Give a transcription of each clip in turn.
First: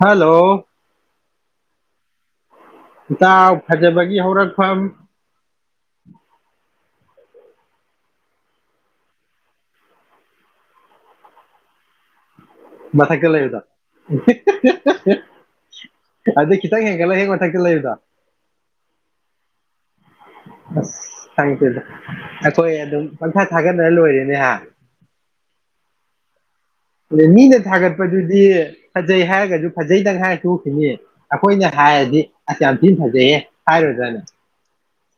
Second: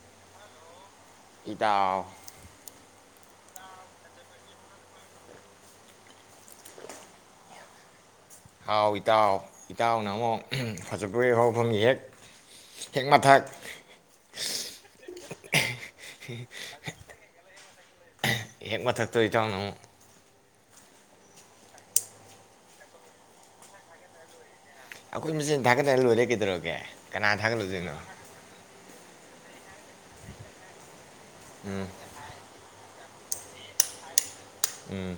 hello ꯏꯇꯥꯎ ꯇꯥꯎ ꯐꯖꯕꯒꯤ ꯍꯧꯔꯛꯐꯝ ꯍꯥꯎ ꯏꯇꯥꯎ ꯏꯇꯥꯎꯅ ꯑꯃꯨꯛ ꯐꯖꯄꯦꯛ ꯍꯔꯥꯎꯐꯝꯃꯤ ꯍꯦꯛ ꯍꯦꯛ ꯃꯊꯛꯇ ꯃꯊꯛ ꯂꯩꯕꯗ ꯑꯗꯨ ꯈꯤꯇꯪ ꯍꯦꯟꯒꯠꯂ ꯍꯦꯛ ꯃꯊꯛꯇ ꯂꯩꯕꯗ ꯍꯦꯛ ꯃꯊꯛꯇꯣ ꯏꯇꯥꯎꯅ ꯑꯃꯨꯛ ꯑꯁꯪꯗꯦꯗ ꯑꯩꯈꯣꯏ ꯑꯗꯨꯝ ꯄꯪꯁꯥ ꯊꯥꯒꯠꯅꯔ ꯂꯣꯏꯔꯦꯅꯦꯍ ꯑꯩꯈꯣꯏ ꯊꯥꯅ ꯂ ꯂꯩ ꯀꯦꯗꯔꯣ ꯑꯗ ꯃꯤꯅ ꯊꯥꯒꯠꯄꯗꯨꯗꯤ ꯐꯖꯩ ꯍꯥꯏꯔꯒꯁꯨ ꯐꯖꯩꯗꯪ ꯍꯥꯏꯔ ꯇꯣꯛꯈꯤꯅꯤ ꯑꯩꯈꯣꯏꯅ ꯎꯝ ꯍꯥꯏꯔꯗꯤ ꯊꯤꯅ ꯐꯖꯌꯦ ꯍꯥꯏꯔꯨꯖꯥꯠꯅꯤ ꯎꯝ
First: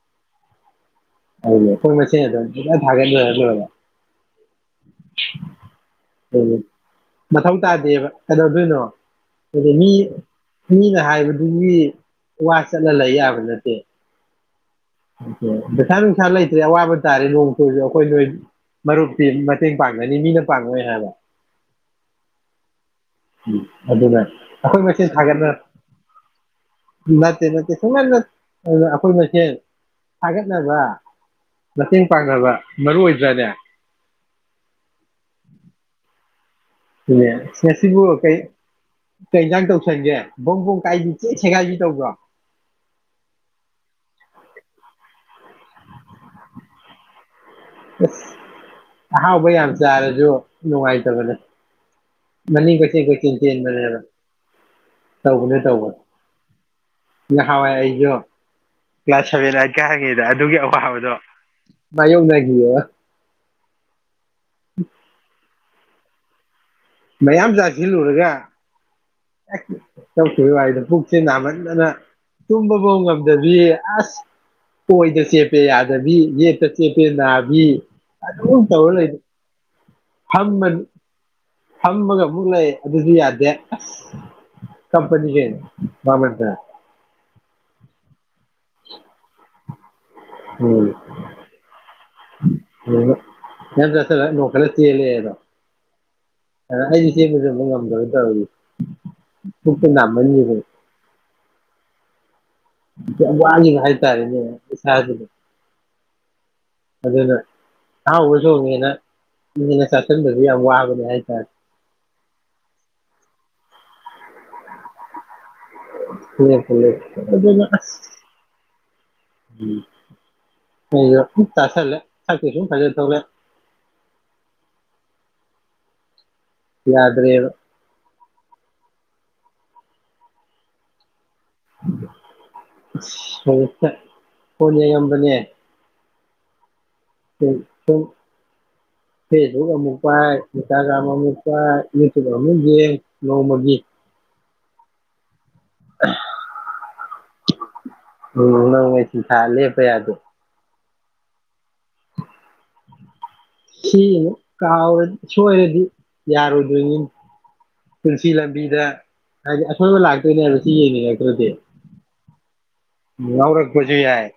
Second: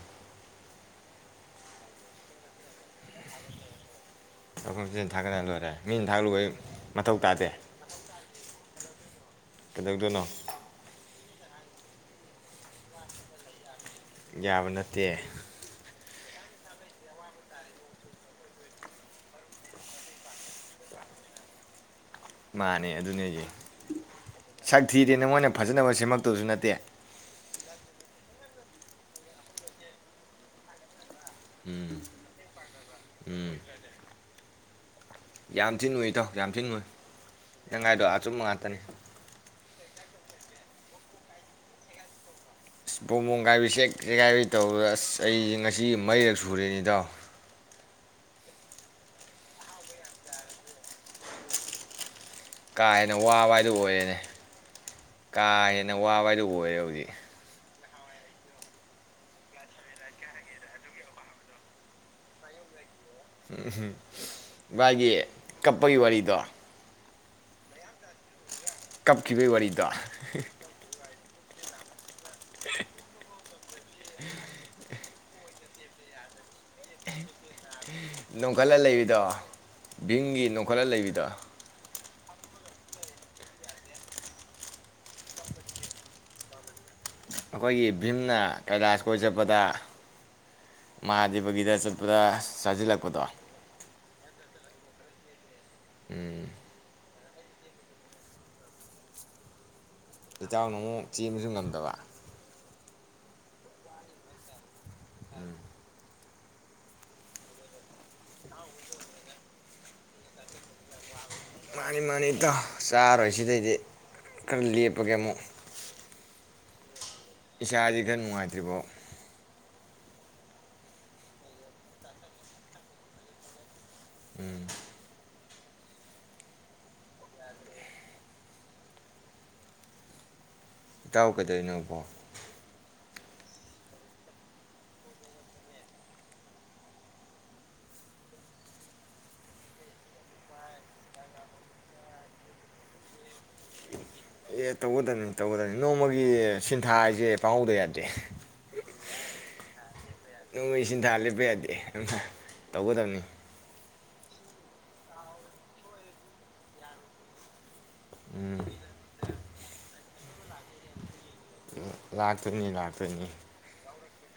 ꯑꯣꯏ ꯃ ꯑꯗꯨ ꯊꯒ ꯑꯩꯈꯣꯏ ꯃꯆꯤꯟ ꯊꯥꯒꯠꯅ ꯂꯣꯏꯔꯦ ꯃꯤꯅ ꯊꯥꯒꯠꯂꯨꯕꯩ ꯇꯥꯗꯦ ꯃꯊꯧ ꯇꯥꯗꯦꯕ ꯀꯩꯅꯣꯗꯣꯏꯅꯣ ꯑꯗꯨꯗꯤ ꯃꯤ ꯀꯩꯗꯧꯗꯣꯏꯅꯣ ꯃꯤꯅ ꯍꯥꯏꯕ ꯑꯗꯨꯒꯤ ꯋꯥ ꯆꯠꯅ ꯂꯩ ꯌꯥꯕ ꯅꯠꯇꯦ ꯌꯥꯕꯅ [unintelligible] ꯄꯩꯁꯥ ꯅꯨꯡꯁꯥ ꯂꯩꯇ꯭ꯔꯦ ꯑꯋꯥꯕ ꯇꯥꯔꯦ ꯅꯣꯡ ꯆꯨꯕꯁꯨ ꯑꯩꯈꯣꯏ ꯅꯣꯏ ꯃꯔꯨꯞꯇꯤ ꯃꯇꯦꯡ ꯄꯥꯡꯒꯅꯤ ꯃꯤꯅ ꯄꯥꯡꯉꯣꯏ ꯍꯥꯏꯕ ꯃꯥꯅꯦ ꯑꯗꯨꯅꯦ ꯑꯩꯁꯦ ꯑꯗꯨꯅ ꯑꯩꯈꯣꯏ ꯁꯛ ꯃꯆꯦꯟ ꯊꯤꯔꯦꯅ ꯃꯣꯏꯅ ꯊꯒꯠꯅ ꯐꯖꯅꯕ ꯁꯦꯝꯃꯛꯇꯕꯁꯨ ꯅꯠꯇꯦ ꯅꯠꯇꯦ ꯅꯠꯇꯦ ꯅꯠꯇ ꯑ ꯑꯈꯣꯏꯁꯦꯦ ꯍꯥꯏꯒꯠꯅꯕ ꯎꯝ ꯃꯇꯦꯡ ꯄꯥꯡꯅꯕ ꯃꯔꯨ ꯑꯣꯏꯕ꯭ꯔꯥꯅꯦ ꯎꯝ ꯌꯥꯝ ꯊꯤꯅ ꯅꯣꯏ ꯏꯇꯥꯎ ꯌꯥꯝ ꯊꯤꯅ ꯎꯏ ꯏ ꯅꯪ ꯉꯁꯤꯕꯨ ꯍꯥꯏꯗꯣ ꯀꯩ ꯑꯆꯨꯝꯕ ꯉꯥꯛꯇꯅꯤ ꯀꯩꯇꯪ ꯇꯧꯁꯟꯒꯦ ꯕꯣꯡ ꯕꯣꯡ ꯀꯥꯏꯗꯤ ꯆꯦ ꯁꯦꯒꯥꯏꯁꯤ ꯇꯧꯕ꯭ꯔꯣ ꯑꯁ ꯄꯕꯣꯝꯕꯣꯝ ꯀꯥꯏꯕꯩ ꯆꯦꯛ ꯆꯦꯒꯥꯏꯕꯩ ꯇꯧꯕꯗ ꯑꯁ ꯑꯩꯁꯦ ꯉꯁꯤ ꯃꯔꯤꯔꯛ ꯁꯨꯔꯦꯅꯤꯗꯣ ꯍꯥꯎꯩ ꯑ ꯆꯔꯦꯖꯑꯣ ꯅꯨꯡꯉꯥꯏ ꯇ ꯀꯥ ꯍꯦꯟꯅ ꯋꯥꯕ ꯍꯥꯏꯗꯨ ꯑꯣꯏꯔꯦꯅꯦ ꯀꯥ ꯇꯧꯕꯅꯦ ꯍꯦꯟꯅ ꯇꯧꯕꯅꯦ ꯋꯥꯕ ꯍꯥꯏꯗꯨ ꯑꯣꯏꯔꯦ ꯍꯧꯖꯤꯛ ꯑ ꯀ꯭ꯂꯥꯁ ꯁꯚꯦꯟ ꯑꯥꯏꯠ ꯀ ꯍꯪꯉꯤꯗ ꯑꯗꯨꯒꯤ ꯑꯋꯥꯕꯗꯣꯌꯣꯛ [unintelligible] ꯎꯝꯍꯨ ꯏꯁ ꯃꯥꯒꯤ ꯀꯞꯄꯩ ꯋꯥꯔꯤꯗꯣ ꯃꯌꯥꯝ ꯆꯥꯁꯤꯜꯂꯨꯔꯒ ꯀꯞꯈꯤꯕꯩ ꯋꯥꯔꯤꯗꯣ ꯍꯤ ꯁꯤ ꯅꯥꯃꯟꯗꯅ ꯇꯨꯝꯕꯕꯧ ꯉꯝꯗꯕꯤ ꯑꯁ ꯑꯣꯏꯗ ꯆꯦꯞꯄꯦ ꯌꯥꯗꯕꯤ ꯌꯦꯠꯇ ꯆꯦꯞꯄꯦ ꯅꯥꯕꯤ ꯑꯗꯨꯝ ꯅꯣꯡꯈꯠꯂ ꯇꯧꯔ ꯂꯩ ꯂꯩꯕꯤꯗꯣ ꯚꯤꯝꯒꯤ ꯐꯝꯃ ꯅꯣꯡꯈꯠꯂ ꯂꯩꯕꯤꯗꯣ ꯐꯝꯃꯒ ꯑꯃꯨꯛ ꯂꯩ ꯑꯗꯨꯁꯨ ꯌꯥꯗꯦ ꯑꯁ ꯀꯞꯄꯅꯤꯍꯦ ꯃꯥꯃꯠꯇ ꯑꯩꯈꯣꯏꯒꯤ ꯚꯤꯝꯅ ꯀꯩꯂꯥꯁ ꯀꯣꯏ ꯆꯠꯄꯗ ꯎꯝ ꯃꯍꯥꯗꯦꯕꯒꯤꯗ ꯆꯠꯄꯗ ꯆꯥꯖꯤꯜꯂꯛꯄꯗꯣ ꯆꯂ ꯅꯣꯡꯈꯠꯂ ꯆꯦꯜꯂꯦꯗꯣ ꯎꯝ ꯑꯗ ꯑꯩ ꯆꯦꯟꯒꯗꯕ ꯉꯝꯗꯕ ꯇꯧꯔꯤꯖꯦ ꯎꯝ ꯏꯆꯥꯎꯅ ꯑꯃꯨꯛ ꯆꯦꯟꯕꯁꯨ ꯉꯝꯗꯕ ꯌꯥꯝ ꯋꯥꯒꯤꯕ ꯍꯥꯏꯇꯥꯔꯦꯅꯦ ꯏꯁꯥꯖꯤꯗ ꯑꯗꯨꯅ ꯑꯍꯥꯎꯕ ꯊꯣꯡꯉꯦꯅ ꯍꯦꯟꯖꯤꯟꯅ ꯆꯥꯁꯤꯟꯕꯗꯤ ꯌꯥꯝꯅ ꯋꯥꯕꯅꯤ ꯍꯥꯏꯇꯥꯔꯦ ꯃꯥꯅꯤ ꯃꯥꯅꯤ ꯏꯇꯥꯎ ꯆꯥꯔꯣꯏ ꯁꯤꯗꯩꯗꯤ ꯈꯔ ꯂꯦꯞꯄꯒꯦ ꯑꯃꯨꯛ ꯂꯦꯞꯄꯣ ꯂꯦꯞꯄꯣ ꯀꯩꯗꯧꯗꯨꯢꯅꯣ ꯑꯁ ꯏꯁꯥꯁꯤ ꯈꯔ ꯅꯨꯡꯉꯥꯏꯇ꯭ꯔꯤꯕꯣ ꯎꯝ ꯍꯦꯟꯅ ꯁꯨꯝ ꯆꯥꯁꯤꯜꯂꯦ ꯁꯛꯇꯤ ꯁꯨꯝ ꯐꯖꯊꯣꯛꯂꯛꯑꯦ ꯎꯝ ꯌꯥꯗ꯭ꯔꯦꯕ ꯏꯇꯥꯎ ꯀꯩꯗꯣꯢꯅꯣ ꯕꯣ ꯑꯁ ꯍꯩꯅꯤꯡꯇꯦ ꯐꯣꯟ ꯌꯦꯡꯉꯝꯕꯅꯦ ꯐꯣꯟ ꯁꯨꯝ ꯐꯦꯁꯕꯨꯛ ꯑꯃꯨꯛ ꯄꯥꯏ ꯏꯟꯁꯇꯥꯒ꯭ꯔꯝ ꯑꯃꯨꯛ ꯄꯥꯏ ꯌꯨ ꯇ꯭ꯌꯨꯞ ꯑꯃꯨꯛ ꯌꯦꯡ ꯅꯣꯡꯃꯒꯤ ꯑꯦ ꯇꯧꯒꯗꯕꯅꯤ ꯇꯧꯒꯗꯕꯅꯤ ꯅꯣꯡꯃꯒꯤ ꯁꯤꯟ ꯊꯥꯖꯦ ꯄꯥꯍꯧꯗ ꯌꯥꯗꯦ ꯎꯝ ꯅꯣꯡꯃꯩ ꯁꯤꯟꯊꯥ ꯂꯦꯄ ꯌꯥꯗꯦ ꯁꯤꯟꯊꯥ ꯂꯦꯞꯄ ꯌꯥꯗꯦ ꯑꯗꯨꯅ ꯇꯧꯒꯗꯕꯅꯤ ꯁꯤꯅꯤꯅꯦ ꯀꯥꯎꯔꯗꯤ ꯁꯣꯏꯔꯗꯤ ꯌꯥꯔꯣꯢꯗꯨꯏꯅꯤꯅꯦ ꯄꯨꯟꯁꯤ ꯎꯝ ꯂꯝꯕꯤꯗ ꯍꯥꯏꯗꯤ ꯑꯁꯣꯏꯕ ꯂꯥꯛ ꯀꯩꯅꯔꯁꯤ ꯌꯦꯉꯤ ꯅꯪ ꯑꯗꯨꯗꯤ ꯂꯥꯛꯇꯣꯏꯅꯤ ꯅꯧꯔꯒ ꯄꯨꯁꯤꯕꯤ ꯌꯥꯏ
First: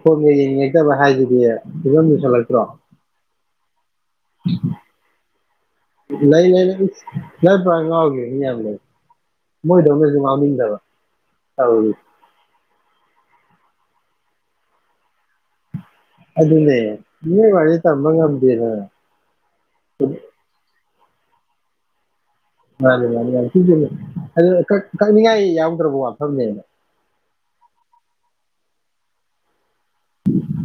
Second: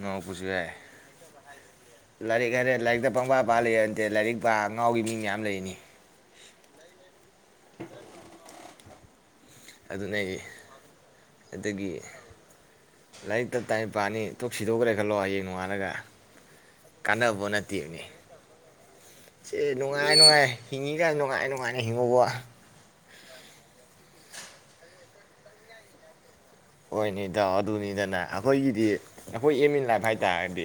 ꯉꯥꯎ ꯐꯣꯟꯒ ꯄꯨꯁꯨ ꯌꯥꯏ ꯌꯦꯡꯅꯤꯡꯉꯛꯇꯕ ꯍꯥꯏꯁꯤꯗꯤ ꯐꯤꯕꯝ ꯂꯥꯏꯔꯤꯛ ꯂꯨꯁꯜꯂꯛꯇ꯭ꯔꯣ ꯍꯥꯏꯔꯦ ꯂꯥꯏꯔꯤꯛꯇ ꯄꯪꯕꯥ ꯄꯥ ꯂꯩꯔꯗꯦ ꯂꯥꯏꯔꯤꯛ ꯄꯥ ꯉꯥꯎꯒꯤ ꯃꯤ ꯃꯌꯥꯝ ꯂꯩ ꯂꯩ ꯂꯩ ꯂꯩ ꯂꯩ ꯄꯒꯦ ꯅ ꯃꯣꯏꯗ ꯑꯗꯨꯅꯦ ꯑꯩ ꯃꯣꯏꯗꯗꯕ ꯂꯥꯏꯔꯤꯛꯛꯇ ꯇꯥꯏꯄꯥꯥꯅꯤ ꯇꯣꯛ ꯁꯤꯗꯣꯛꯈ꯭ꯔꯦ ꯈꯜꯂꯣ ꯍꯌꯦꯡ ꯅꯣꯡꯉꯥꯂꯒ ꯑꯗꯨꯗꯅꯦꯦ ꯏ ꯋꯥꯦ ꯇꯝꯕ ꯀꯃꯇꯤꯔ ꯍꯤꯡꯉꯤꯔ ꯅꯨꯡꯉꯥꯏꯅ ꯅꯨꯡꯉꯥꯏꯅ ꯍꯤꯡꯉꯨꯕ ꯃꯥꯅꯤ ꯃꯥꯅꯤ ꯃꯥ ꯀꯛꯅꯤꯡꯉꯥꯏ ꯌꯥꯎꯗ꯭ꯔꯕ ꯋꯥꯐꯝꯅꯦꯕ ꯍꯣꯏꯅꯤꯗ ꯑꯗꯨꯅꯤꯗꯅꯦ ꯑꯩꯈꯣꯏꯒꯤꯗꯤ ꯑꯩꯈꯣꯏ ꯑ ꯑꯦ ꯂꯥꯏꯐꯥꯏꯗꯥꯕꯤ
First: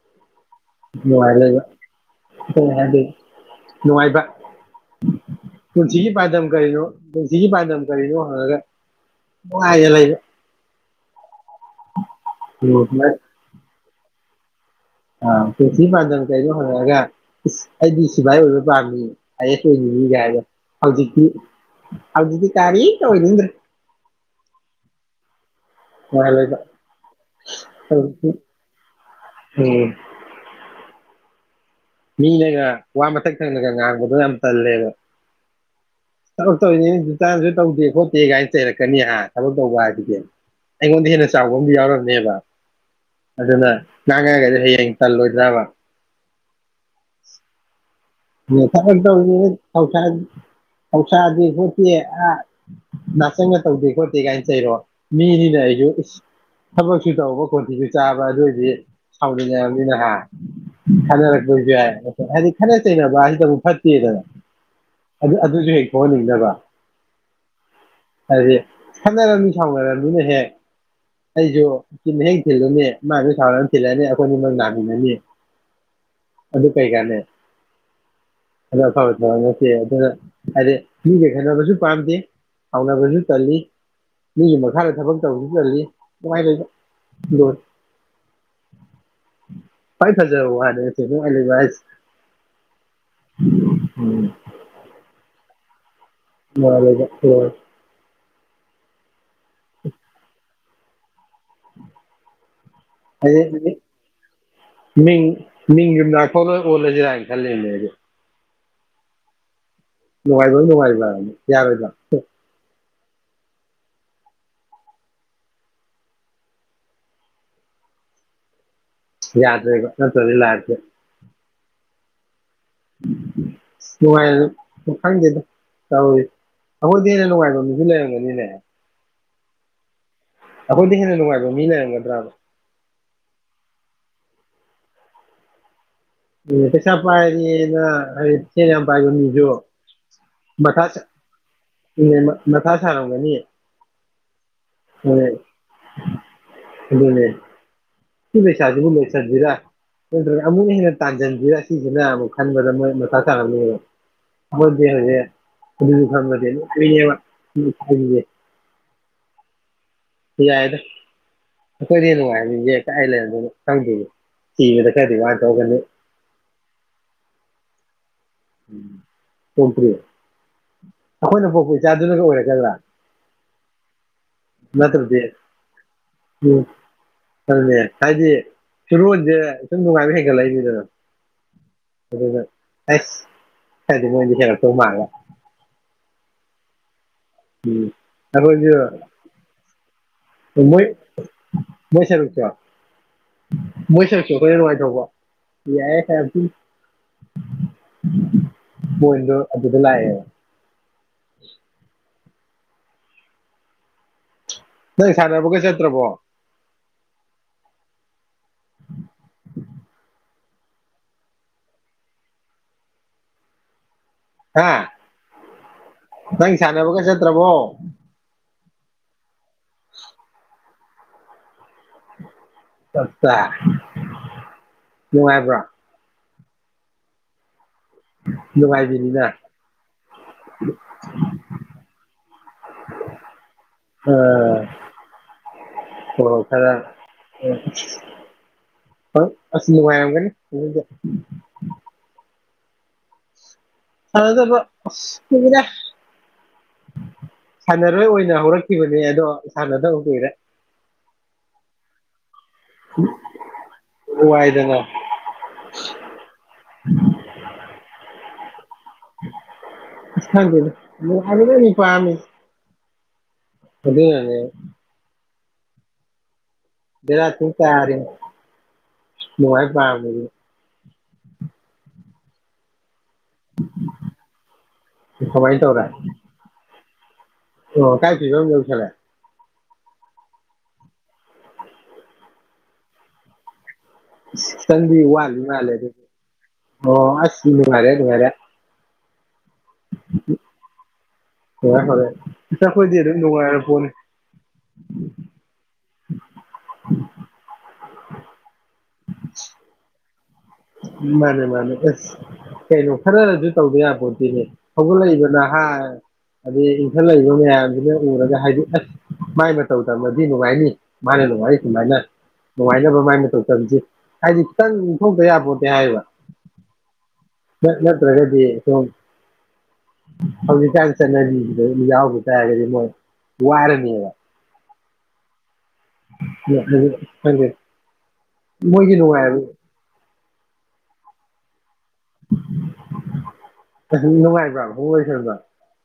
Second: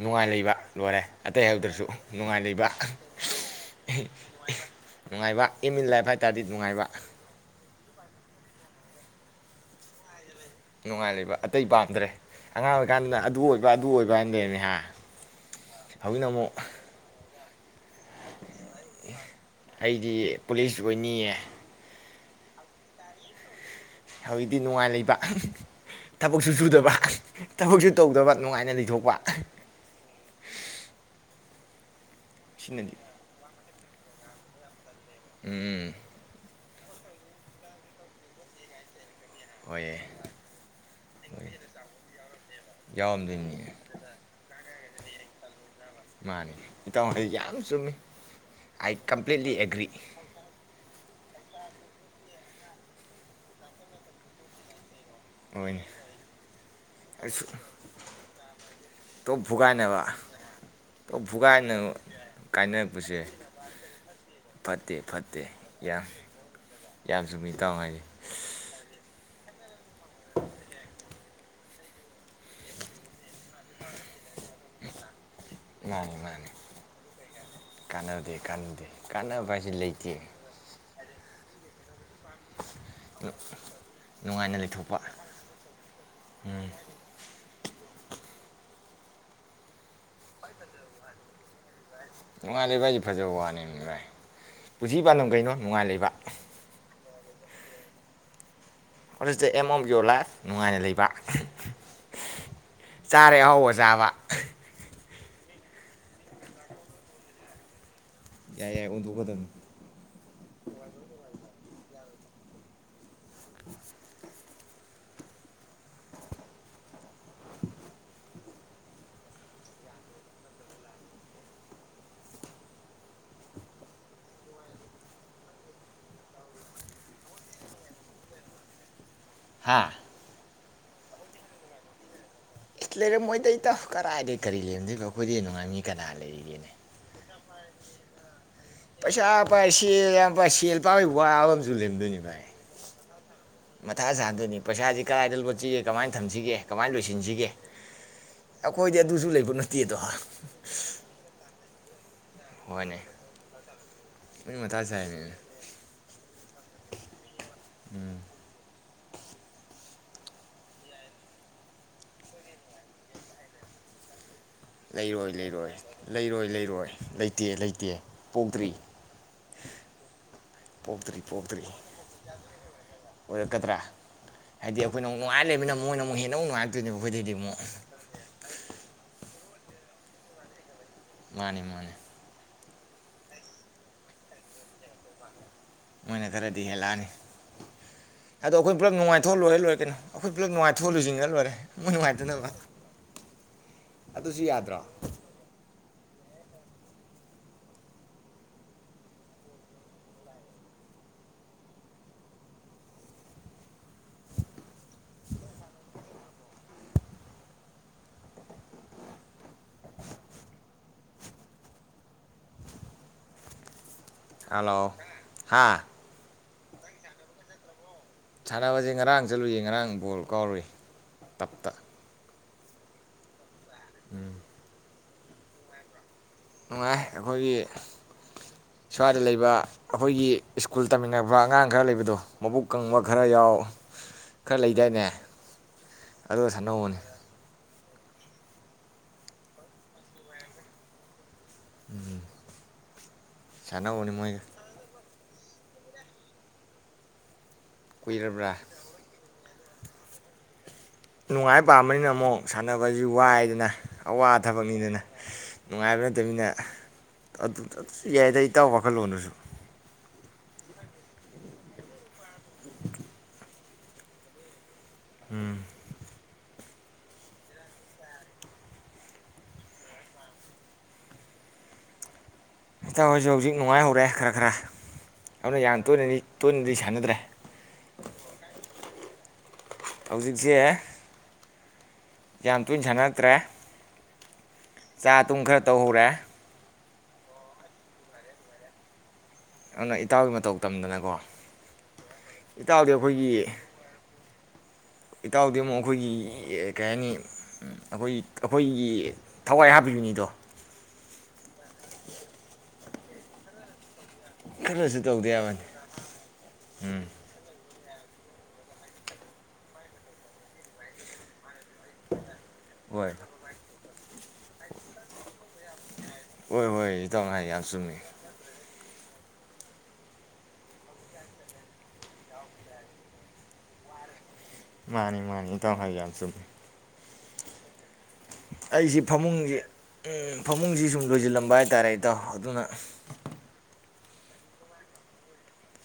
ꯅꯨꯡꯉꯥꯏ ꯂꯩꯕ ꯂꯣꯏꯔꯦ ꯅꯨꯡꯉꯥꯏ ꯑꯇꯩ ꯂꯩꯕ ꯍꯧꯗ꯭ꯔꯁꯨ ꯅꯨꯡꯉꯥꯏ ꯀꯩ ꯂꯩꯕ ꯍꯥꯏꯗꯣꯏ ꯅꯨꯡꯉꯥꯏꯕ ꯅꯨꯡꯉꯥꯏꯕ ꯏꯝ ꯏꯟ ꯂꯥꯏꯐ ꯍꯥꯏ ꯇꯥꯔꯗꯤ ꯅꯨꯡꯉꯥꯏꯕ ꯀꯒꯥꯔꯤꯗꯣ ꯍꯔꯒ ꯅꯨꯡꯉꯥꯏꯌꯦꯦ ꯂꯩꯕ ꯅꯨꯡꯉꯥꯏ ꯂꯩꯕ ꯑꯇꯩ ꯄꯥꯝꯗ꯭ꯔꯦ ꯑꯉꯥꯡ ꯑꯣꯏꯔꯤꯀꯥꯟꯗꯅ ꯑꯗꯨ ꯑꯣꯏꯕ ꯑꯗꯨ ꯑꯣꯏꯕ ꯋꯥꯗꯅꯤ ꯍꯥ ꯑ ꯐꯁꯤ ꯐꯥꯗꯅ ꯍꯧꯖꯤꯛꯅ ꯀꯗ ꯑꯃꯨꯛ ꯍꯔꯒ ꯏꯁ ꯑꯩꯗꯤ ꯁꯤꯐꯥꯏ ꯑꯣꯏꯕ ꯄꯥꯝꯃꯤ ꯑꯥꯏ ꯑꯦꯁ ꯑꯣꯏꯅꯤꯡꯅꯤ ꯑꯩꯗꯤ ꯀꯒ ꯄꯨꯂꯤꯁ ꯍꯧꯖꯤꯛꯇꯤ ꯑꯣꯏꯅꯤꯌꯦ ꯍꯥꯎꯗꯗꯤ ꯇꯥꯔꯤ ꯇꯧꯣꯏꯅꯤ ꯍꯧꯖꯤꯛꯇꯤ ꯅꯨꯡꯉꯥꯏ ꯂꯩꯕ ꯅꯨꯡꯉꯥꯏ ꯊꯕꯛꯁꯨ ꯂꯩꯕ ꯁꯨꯗꯕ ꯊꯕꯛꯁꯨ ꯍꯧꯖꯤꯛꯇꯤ ꯇꯧꯗꯕ ꯅꯨꯡꯉꯥꯏꯅ ꯂꯩꯊꯣꯛꯄ ꯎꯝ ꯃꯤ ꯂꯩꯒ ꯁꯤꯅꯗꯤ ꯋꯥ ꯃꯊꯛ ꯊꯪꯅꯒ ꯥꯛꯕꯗ ꯌꯥꯝꯝ ꯄꯜ ꯂꯩꯦ ꯎꯝ ꯇꯧꯔꯤꯅꯤ ꯨꯇꯥꯟꯁꯨ ꯇꯧꯗꯦ ꯈꯣꯠꯇꯦ ꯀꯥꯏꯅ ꯆꯩꯔꯛꯀꯅꯤ ꯍꯥꯏꯍ ꯊꯕꯛ ꯇꯧꯕ ꯍꯣꯏꯌꯦ ꯍꯥꯏꯁꯤꯗꯤ ꯑꯩꯉꯣꯟꯗ ꯍꯦꯟꯅ ꯆꯥꯎꯕ ꯑꯃꯗꯤ ꯌꯥꯎꯔꯝꯅꯦꯕ ꯑꯗꯨꯅ ꯌꯥꯎꯔꯝꯗꯣꯏꯅꯤ ꯉꯥꯡꯉꯔꯒꯗꯤ ꯍꯌꯦꯡ ꯇ ꯂꯣꯏ ꯌꯥꯕꯥꯛ ꯃꯥꯅꯤ ꯏꯇꯥꯎ ꯍꯥꯏꯗꯤ ꯌꯥꯝ ꯆꯨꯝꯃꯤ ꯑꯥꯏ ꯅꯁꯥꯏ ꯇ ꯀꯝꯄ꯭ꯂꯤꯠꯂꯤ ꯑꯦꯒ꯭ꯔꯤ ꯊꯧꯁꯗ ꯄꯧꯁꯥꯗꯤꯦ ꯈꯣꯠꯇꯦ ꯅꯥꯁꯪꯒ ꯇꯧꯗꯦ ꯈꯣꯠꯇꯦ ꯀꯥꯏꯅ ꯆꯩꯔꯣ ꯃꯤꯅꯤꯅ ꯍꯣꯏꯅꯦ ꯑꯩꯁꯨ ꯊꯕꯛꯁꯨ ꯇꯧꯕ ꯑꯁ ꯀꯣꯟꯇꯤꯁꯨ ꯆꯥꯕ ꯑꯗꯨ ꯑꯣꯏꯏꯗꯤ ꯇꯣꯞ ꯁꯥꯎꯅꯤꯡꯟꯅꯕꯅꯤꯅꯍ ꯐꯨꯒꯥꯏꯅꯕ ꯇꯣꯞ ꯈꯟꯅꯔꯛꯄꯁꯨ ꯐꯨꯒꯥꯏꯅ ꯌꯥꯏ ꯍꯥꯏꯗꯤ ꯈ ꯀꯥꯏꯅꯔꯛꯄꯁꯦ ꯅꯕ ꯁꯤꯗꯕꯨꯨꯛ ꯐꯠꯇꯦꯗꯅ ꯐꯠꯇꯦ ꯐꯠꯇꯦ ꯑꯗꯨꯁꯨ ꯍꯦꯛ ꯌꯥꯝ ꯊꯣꯛꯍꯟꯅꯤꯡꯗꯅꯕ ꯌꯥꯝ ꯆꯨꯝꯃꯤ ꯏꯇꯥꯎ ꯍꯥꯏꯁꯦ ꯍꯥꯏꯗꯤ ꯈꯅꯔꯝꯅꯤ ꯁꯥꯎꯅꯔꯅꯤꯅ ꯍꯦꯛ ꯑꯩꯁꯨ ꯏꯤ ꯍꯦꯛ ꯊꯤꯜꯂꯅꯤ ꯃꯥꯁꯨ ꯁꯥꯎꯅꯔꯅꯤ ꯊꯤꯜꯂꯅꯤ ꯑꯩꯈꯣꯏꯅꯤ ꯅꯪ ꯅꯥꯃꯤꯟꯅꯅꯤ ꯃꯥꯅꯦ ꯃꯥꯅꯤ ꯀꯥꯟꯅꯗꯦ ꯀꯥꯟꯅꯗꯦ ꯑ ꯀꯥꯟꯅꯕ ꯍꯥꯏꯁꯤ ꯂꯩꯇꯦ ꯐꯦꯦ ꯦ ꯈꯠꯅꯕꯁꯨ ꯄꯥꯝꯗꯦ ꯍꯧꯥꯎꯅꯕꯁꯨ ꯆꯜꯂꯤ ꯃꯤꯒꯤ ꯅꯨꯡꯉꯥꯏꯅ ꯃꯈꯥꯗ ꯂꯩꯊꯣꯛꯄ ꯊꯕꯛ ꯇꯧꯕꯁꯨ ꯆꯜꯂꯤꯉꯥꯏ ꯐꯥꯏ ꯐꯖꯔ ꯋꯥꯗꯁꯤ ꯉꯥꯏ ꯅꯨꯡꯉꯥꯜꯂꯦ ꯚꯥꯏꯁꯦ ꯐꯖꯕ ꯋꯥꯅꯦ ꯚꯥꯏ ꯄꯨꯟꯁꯤ ꯄꯥꯟꯗꯝ ꯀꯩꯅꯣ ꯅꯨꯡꯉꯥꯏ ꯂꯩꯕ ꯃꯥꯗ ꯍ ꯑꯣꯂꯤꯁꯇ ꯑꯦꯝ ꯑꯣꯝ ꯌ ꯌꯣꯜꯂ ꯅꯨꯡꯉꯥꯏꯅ ꯂꯩꯕ ꯆꯥꯔꯦ ꯍꯧꯕ ꯆꯥꯕ ꯃꯤꯡ ꯃꯤꯡ ꯌꯨꯝꯗ ꯊꯣꯛꯣꯂꯣꯏ ꯑꯣꯜꯂꯁꯤꯔꯥꯅ ꯈꯜꯂꯤꯅꯦ ꯑꯩꯗ ꯌꯥꯏ ꯌꯥꯏ ꯎꯗꯣꯛꯍꯗ ꯌꯥꯔꯦꯗ [inaudible] [inaudible] ꯌꯥꯗꯦꯒ ꯅ ꯆꯂꯂ ꯍꯥꯏꯇꯦ ꯅꯨꯡꯉꯥꯏ ꯈꯪꯗꯦꯗ ꯆꯥꯨ ꯑꯩꯈꯣꯏꯗꯤ ꯍꯦꯟꯅ ꯅꯨꯡꯉꯥꯏꯕ ꯃꯤꯁꯨ ꯂꯩꯔꯝꯒꯅꯤꯅꯦ ꯍꯥꯥ ꯑꯩꯈꯣꯏꯦꯅꯅꯨꯡꯉꯥꯏꯕ ꯃꯤ ꯂꯩꯔꯪꯒꯗ꯭ꯔꯥ ꯂꯩꯔꯝꯃꯣꯏꯇꯩꯩꯇ ꯀꯗꯥꯏꯗꯒꯤꯩ ꯀꯔꯤ ꯂꯩꯔꯗꯣꯏꯅꯣ ꯑꯩꯈꯣꯏꯗꯤ ꯅꯨꯡꯉꯥꯏꯃꯤ ꯀꯩꯁꯥ ꯄꯥꯏꯔꯤ ꯄꯁꯨ ꯄꯩꯁꯥ ꯄꯥꯏ ꯁꯦꯜ ꯌꯥꯝ ꯄꯥꯏ ꯁꯦꯜ ꯄꯥꯏꯕꯩ ꯋꯥꯕ ꯑꯃꯁꯨ ꯂꯩꯔꯝꯗꯣꯏꯅꯤ ꯚꯥꯏ ꯅꯊꯥ ꯁꯥꯔ ꯑꯃꯅꯤꯅꯤ ꯃꯊꯥ ꯁꯥꯗꯨꯅꯤ ꯄꯩꯁꯥꯁꯤ ꯀꯗꯥꯏꯗ ꯂꯣꯠꯁꯤꯒꯦ ꯀꯃꯥꯏꯅ ꯊꯝꯁꯤꯒꯦ ꯀꯃꯥꯏꯅ ꯑꯗꯨꯅꯦ ꯂꯣꯏꯁꯤꯟꯁꯤꯒꯦ ꯁꯤ ꯂꯩꯁꯕꯨ ꯑꯩꯈꯣꯏꯗꯤ ꯑꯗꯨꯁꯨ ꯂꯩꯁꯕꯤꯔ ꯂꯩꯕ ꯅꯠꯇꯦꯗꯣ ꯑꯃꯨ ꯍ ꯇꯥꯛꯖꯕꯤꯔ ꯁꯤ ꯑꯗꯨꯅ ꯑꯃꯨ ꯑ ꯃ ꯍꯣꯏꯅꯦ ꯃꯁꯥ ꯆꯉꯅꯤ ꯅꯣꯏ ꯃꯊꯥ ꯁꯥꯏꯅꯤꯅꯦ ꯦ ꯌꯥꯏꯗ ꯑꯩꯈꯣꯏꯗꯤ ꯅꯨꯡꯉꯥꯏꯔꯅꯤꯛꯇ ꯑꯩ ꯂꯩꯔꯝ ꯈꯪꯗꯦ ꯊꯤꯕꯗ ꯈꯔꯗꯤ ꯂꯩꯔꯣꯏ ꯋꯥꯅ ꯂꯩꯔꯣꯏ ꯇꯧꯔꯛꯀꯅꯤ ꯂꯩꯔꯣꯏ ꯂꯩꯔꯣꯏ ꯂꯩ ꯂꯩꯇꯦ ꯂꯩꯇꯦ ꯄꯣꯛꯇ꯭ꯔꯤ ꯎꯝ ꯆꯣꯝꯄꯔꯤ ꯄꯣꯛꯇ꯭ꯔꯤ ꯑꯩꯈꯣꯏꯅ ꯄꯣꯛꯇ꯭ꯔꯤ ꯄꯣꯛꯄ ꯏꯆꯥꯗꯨꯅꯒ ꯑꯣꯏꯔꯛꯀꯗ꯭ꯔꯥ ꯑꯣꯏꯔꯛꯀꯗ꯭ꯔꯥ ꯍꯥꯏꯗꯤ ꯑꯩꯈꯣꯏꯅ ꯑꯃꯨꯛ ꯅꯠꯇ꯭ꯔꯗꯤ ꯅꯨꯡꯉꯥꯏꯔ ꯂꯩꯕꯅꯤꯅ ꯃꯣꯏꯅ ꯑꯃꯨꯛ ꯍꯦꯟꯅ ꯑꯃꯨ ꯎꯝ ꯅꯨꯡꯉꯥꯏꯛꯇꯣꯏꯅꯦꯕ ꯑꯩꯈꯣꯏꯗꯩꯗꯤ ꯑꯃꯨꯛ ꯑꯗꯨꯅꯦ ꯍꯥꯏꯗꯤ ꯐꯤꯔꯣꯟꯁꯦ ꯁꯨꯝ ꯅꯨꯡꯉꯥꯏꯕ ꯍꯦꯟꯒꯠꯂꯛꯏ ꯃꯤꯗꯨꯗꯅ ꯃꯥꯅꯦ ꯃꯥꯅꯦ ꯑꯁ ꯑꯗꯨꯗꯤ ꯃꯣꯏꯗꯤ [unintelligible] ꯃꯣꯏꯅ ꯈꯔꯗꯤ ꯍꯦꯜꯂꯛꯑꯅꯤ ꯑꯗꯣ ꯑꯩꯈꯣꯏꯅ ꯄꯨꯂꯞ ꯑꯩꯈꯣꯏꯁꯨ ꯅꯨꯡꯉꯥꯏꯊꯣꯛ ꯂꯣꯏꯔꯦ ꯂꯣꯏ [unintelligible] ꯃꯣꯏ ꯃꯣꯏ ꯁꯔꯨꯛꯁꯨ ꯅꯨꯡꯉꯥꯏꯇꯅꯕ ꯃꯣꯏ ꯁꯔꯨꯛꯁꯨ ꯑꯗꯨꯁꯨ ꯑꯩꯈꯣꯏꯅ ꯌꯥꯗ꯭ꯔꯣ ꯅꯨꯡꯉꯥꯏꯊꯣꯛꯄ ꯌꯥꯏ [unintelligible] ꯅꯪ ꯁꯥꯟꯅꯕꯒ ꯆꯠꯇ꯭ꯔꯕꯣ ꯍꯥ ꯍꯜꯂꯣ ꯍꯥ ꯅꯪ ꯁꯥꯟꯅꯕꯒ ꯆꯠꯇ꯭ꯔꯕꯣ ꯁꯥꯟꯅꯕꯁꯦ ꯉꯔꯥꯡ ꯆꯠꯂꯨꯏꯌꯦ ꯉꯔꯥꯡ ꯕꯣꯜ ꯀꯥꯎꯔꯨꯏ ꯇꯞꯇ ꯇꯞꯇ ꯎꯝ ꯅꯨꯉꯥꯏꯕꯔꯥ ꯅꯨꯡꯉꯥꯏ ꯑꯩꯈꯣꯏꯒꯤ ꯁ꯭ꯋꯥꯏꯗ ꯅꯨꯡꯉꯥꯏꯕꯤꯅꯤꯅ ꯂꯩꯕ ꯑꯩꯈꯣꯏꯒꯤ ꯁ꯭ꯀꯨꯜ ꯇꯝꯃꯤꯟꯅꯔꯛꯄ ꯑꯉꯥꯡ ꯈꯔ ꯂꯩꯕꯗꯣ ꯃꯕꯨꯛ ꯀꯪꯕ ꯈꯔ ꯌꯥꯎ ꯑ ꯈꯔ ꯂꯩꯗꯥꯏꯅꯦ ꯑꯗꯨꯒ ꯁꯥꯟꯅꯧꯕꯅꯤ ꯅꯨꯉꯥꯏꯔꯝꯒꯅꯤ ꯑꯗꯨꯗꯤ ꯎꯝ [unintelligible] [unintelligible] ꯁꯥꯟꯅꯔꯣꯏ ꯑꯣꯏꯅ ꯀꯨꯏꯔꯕ꯭ꯔꯥ ꯍꯧꯔꯛꯈꯤꯕꯅꯦ ꯑꯗꯣ ꯁꯥꯅꯗꯕ ꯀꯨꯏꯔꯦ ꯅꯨꯡꯉꯥꯏ ꯄꯥꯝꯕꯅꯤꯅ ꯑꯃꯨꯛ ꯁꯥꯟꯅꯕꯁꯤ ꯋꯥꯏꯗꯅ ꯑꯋꯥ ꯋꯥꯏꯗꯅ ꯊꯕꯛꯅꯤꯗꯅ ꯅꯨꯡꯉꯥꯏꯕ ꯅꯠꯇꯝꯅꯤꯅ ꯌꯥꯏꯗ ꯏꯇꯥꯎ ꯋꯥꯈꯜꯂꯣꯟꯗꯨ ꯁꯨ [unintelligible] ꯑꯗꯨꯅꯅꯦ ꯎꯝ [unintelligible] ꯅꯨꯉꯥꯏ ꯄꯥꯝꯕꯥꯖꯤꯗꯤ [unintelligible] ꯍꯧꯖꯤꯛ ꯅꯨꯡꯉꯥꯏ ꯍꯧꯔꯦ ꯈꯔ ꯈꯔ ꯑꯗꯨꯅ ꯀꯃꯥꯏꯅ ꯇꯧꯔꯦ ꯌꯥꯝꯇꯣꯏꯅꯗꯤ ꯇꯣꯏꯅꯗꯤ [unintelligible] ꯑꯣ ꯀꯥꯏ ꯐꯤꯕꯝ ꯌꯧꯁꯜꯂꯦ ꯍꯧꯖꯤꯛꯁꯦ ꯌꯥꯝ ꯇꯣꯏꯅ ꯁꯥꯅꯔꯛꯇꯔ꯭ꯦ [unintelligible] ꯋꯥꯠꯂꯤ ꯃꯥꯂꯦꯗ [unintelligible] [unintelligible] ꯑꯗꯨꯅ ꯏꯇꯥꯎꯒꯤ ꯃꯇꯧ ꯇꯝꯗꯅꯀꯣ ꯐꯔꯦ ꯐꯔꯦ ꯏꯇꯥꯎꯗꯤ ꯑꯩꯈꯣꯏꯗꯤ ꯑꯗꯨꯝ ꯅꯨꯡꯉꯥꯏꯔ ꯄꯣꯠꯅꯤ ꯏꯇꯥꯎ ꯑꯗꯨ ꯑꯃꯨꯛ ꯑꯩꯈꯣꯏꯒꯤ ꯀꯩ ꯍꯥꯏꯅꯤ ꯑꯩꯈꯣꯏ ꯑꯩꯈꯣꯏꯒꯤ ꯑꯦ ꯊꯋꯥꯏ ꯍꯥꯞꯄꯤꯌꯨꯅꯤꯗꯣ ꯃꯥꯅꯦ ꯃꯥꯅꯦ ꯑꯁ ꯀꯩꯅꯣ ꯈꯔꯔꯁꯨ ꯇꯧꯗ ꯌꯥꯕꯣ ꯈꯔꯁꯨ ꯍꯧꯒꯠꯂꯛꯏꯕ ꯇꯧꯗ ꯅ ꯌꯥꯕꯅꯤ ꯍꯥꯏ ꯑꯗꯩ ꯎꯝ ꯏꯟꯈꯠꯂꯛꯏꯕ ꯃꯌꯥꯝ ꯑꯗꯨꯗ ꯎꯔꯒ ꯍꯥꯏꯗꯤ ꯑꯁ ꯃꯥꯏ ꯃꯇ ꯇꯧ ꯇꯝꯃꯗꯤ ꯅꯨꯡꯉꯥꯏꯅꯤ ꯃꯥꯅ ꯅꯨꯡꯉꯥꯏ ꯑꯗꯨꯃꯥꯏꯅ ꯅꯨꯡꯉꯥꯏꯅ ꯍꯣꯏ ꯃꯥꯏꯅ ꯇꯧ ꯇꯔꯤꯁꯤ ꯍꯖꯤꯇꯥꯟ ꯊꯕ ꯇꯌꯥ ꯍꯥꯏꯕ ꯍꯣꯏ ꯍꯣꯏ ꯏꯇꯥꯎꯅ ꯍꯥꯏ ꯌꯥꯝ ꯅ ꯆꯨꯝꯃꯤ ꯅꯠꯇ꯭ꯔꯒꯦꯗꯤ ꯀ ꯍꯧꯗꯤ ꯆꯁ ꯅ ꯌꯥ ꯇꯒ ꯋꯥꯏꯔꯅꯤꯕ ꯃꯥꯅꯤ ꯃꯥꯅꯤ ꯈꯤꯇꯪ ꯍꯥꯏ ꯌꯥꯝ ꯆꯨꯝꯃꯤ ꯍ ꯑꯩꯁꯤ ꯐꯃꯨꯡꯁꯦ ꯎꯝ ꯐꯃꯨꯡꯁꯤ ꯁꯨꯝ ꯂꯣꯏꯁꯤꯜꯂꯝꯕ ꯍꯥꯏꯇꯥꯔꯦ ꯇ ꯑꯗꯨꯅ ꯅꯨꯡꯉꯥꯏꯕ ꯍꯣꯡꯉꯣꯏꯁꯕ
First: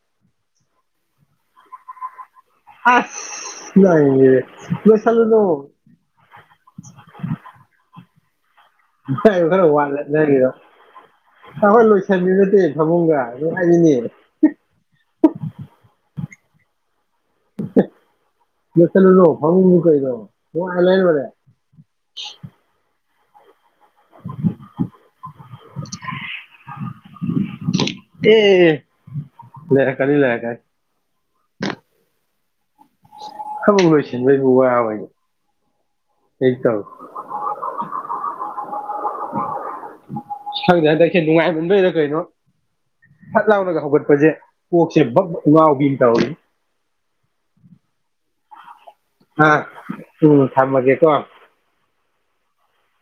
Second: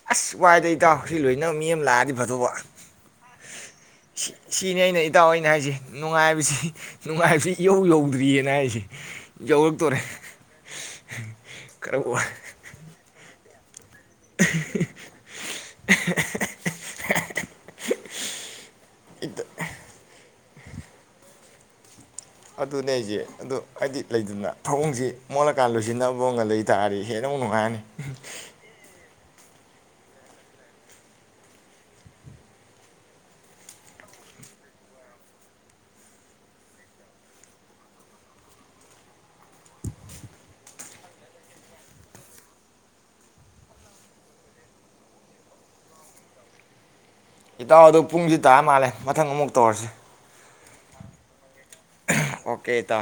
ꯑꯁ ꯋꯥꯏꯗꯩ ꯏꯇꯥꯎ ꯍꯧꯖꯤꯛ ꯂꯣꯏꯅ ꯃꯤ ꯑꯃ ꯂꯥꯛꯑꯗꯤ ꯐꯗꯧꯕ ꯑꯁ ꯅꯪꯒꯤꯗꯤ ꯁꯤꯅꯤ ꯑꯩꯅ ꯂꯣꯏꯁꯜꯂꯨꯅꯨ ꯏꯇꯥꯎꯅ ꯍꯥꯏꯁꯦ ꯅꯨꯡꯉꯥꯏꯕꯁꯤ ꯅꯨꯡꯉꯥꯏꯕꯁꯤ ꯏꯍꯧ ꯌꯧꯕ ꯀ꯭ꯔꯤꯌꯦꯅ ꯍꯥꯏ ꯈꯔ ꯋꯥꯠꯂꯦ ꯅꯒꯤꯗꯣ ꯑꯩꯈꯣꯏ ꯈꯔ ꯋꯥꯏ ꯂꯣꯏꯁꯟꯕꯤ ꯅꯠꯇꯦ ꯐꯃꯨꯡꯒ ꯍꯥꯏꯅꯤ ꯆ [unintelligible] ꯂ [unintelligible] ꯐ [inaudible] [unintelligible] ꯀꯩꯗ ꯍ [unintelligible] ꯑꯟꯂꯥꯏꯟ ꯃꯗ ꯑꯗꯨꯅꯦ ꯑꯩꯁꯦ ꯑꯗꯨ ꯍꯥꯏꯗꯤ ꯂꯩꯗꯅ ꯊꯑꯣꯡꯁꯤ ꯃꯣꯠꯂꯀꯥꯟ ꯂꯣꯏꯁꯤꯟꯅꯕꯒ ꯂꯩꯇꯥꯥꯔꯗꯤ ꯍꯦꯟꯅ ꯑꯃꯨꯛ ꯅꯨꯡꯉꯥꯏꯔꯅꯤ ꯂꯩ ꯀꯅꯤ ꯂꯩꯀ ꯍꯃ ꯑꯣꯏꯣꯏꯁ ꯋꯥꯕ ꯍ ꯇꯧꯏ ꯁꯪꯗꯦ ꯍꯟꯗꯛ ꯍꯦ ꯅꯨꯡꯉꯥꯏꯃꯟꯗꯣꯏꯗ ꯀꯩꯅꯣ ꯐꯠ ꯂꯥꯎꯔꯒ ꯍꯧꯒꯠꯄꯁꯦ ꯀꯣꯛꯁꯦ ꯕ ꯉꯥꯎꯕꯤꯅ ꯇꯧꯔꯤ ꯏꯇꯥꯎꯗꯣ ꯄꯨꯡꯁꯤ ꯇꯥ ꯃꯥꯜꯂꯦ ꯃꯊꯪ ꯑ ꯑꯃꯨꯛ ꯇꯧꯔꯁꯤ ꯎꯝ ꯊꯝꯃꯒꯦ ꯀ ꯀꯦꯇꯥ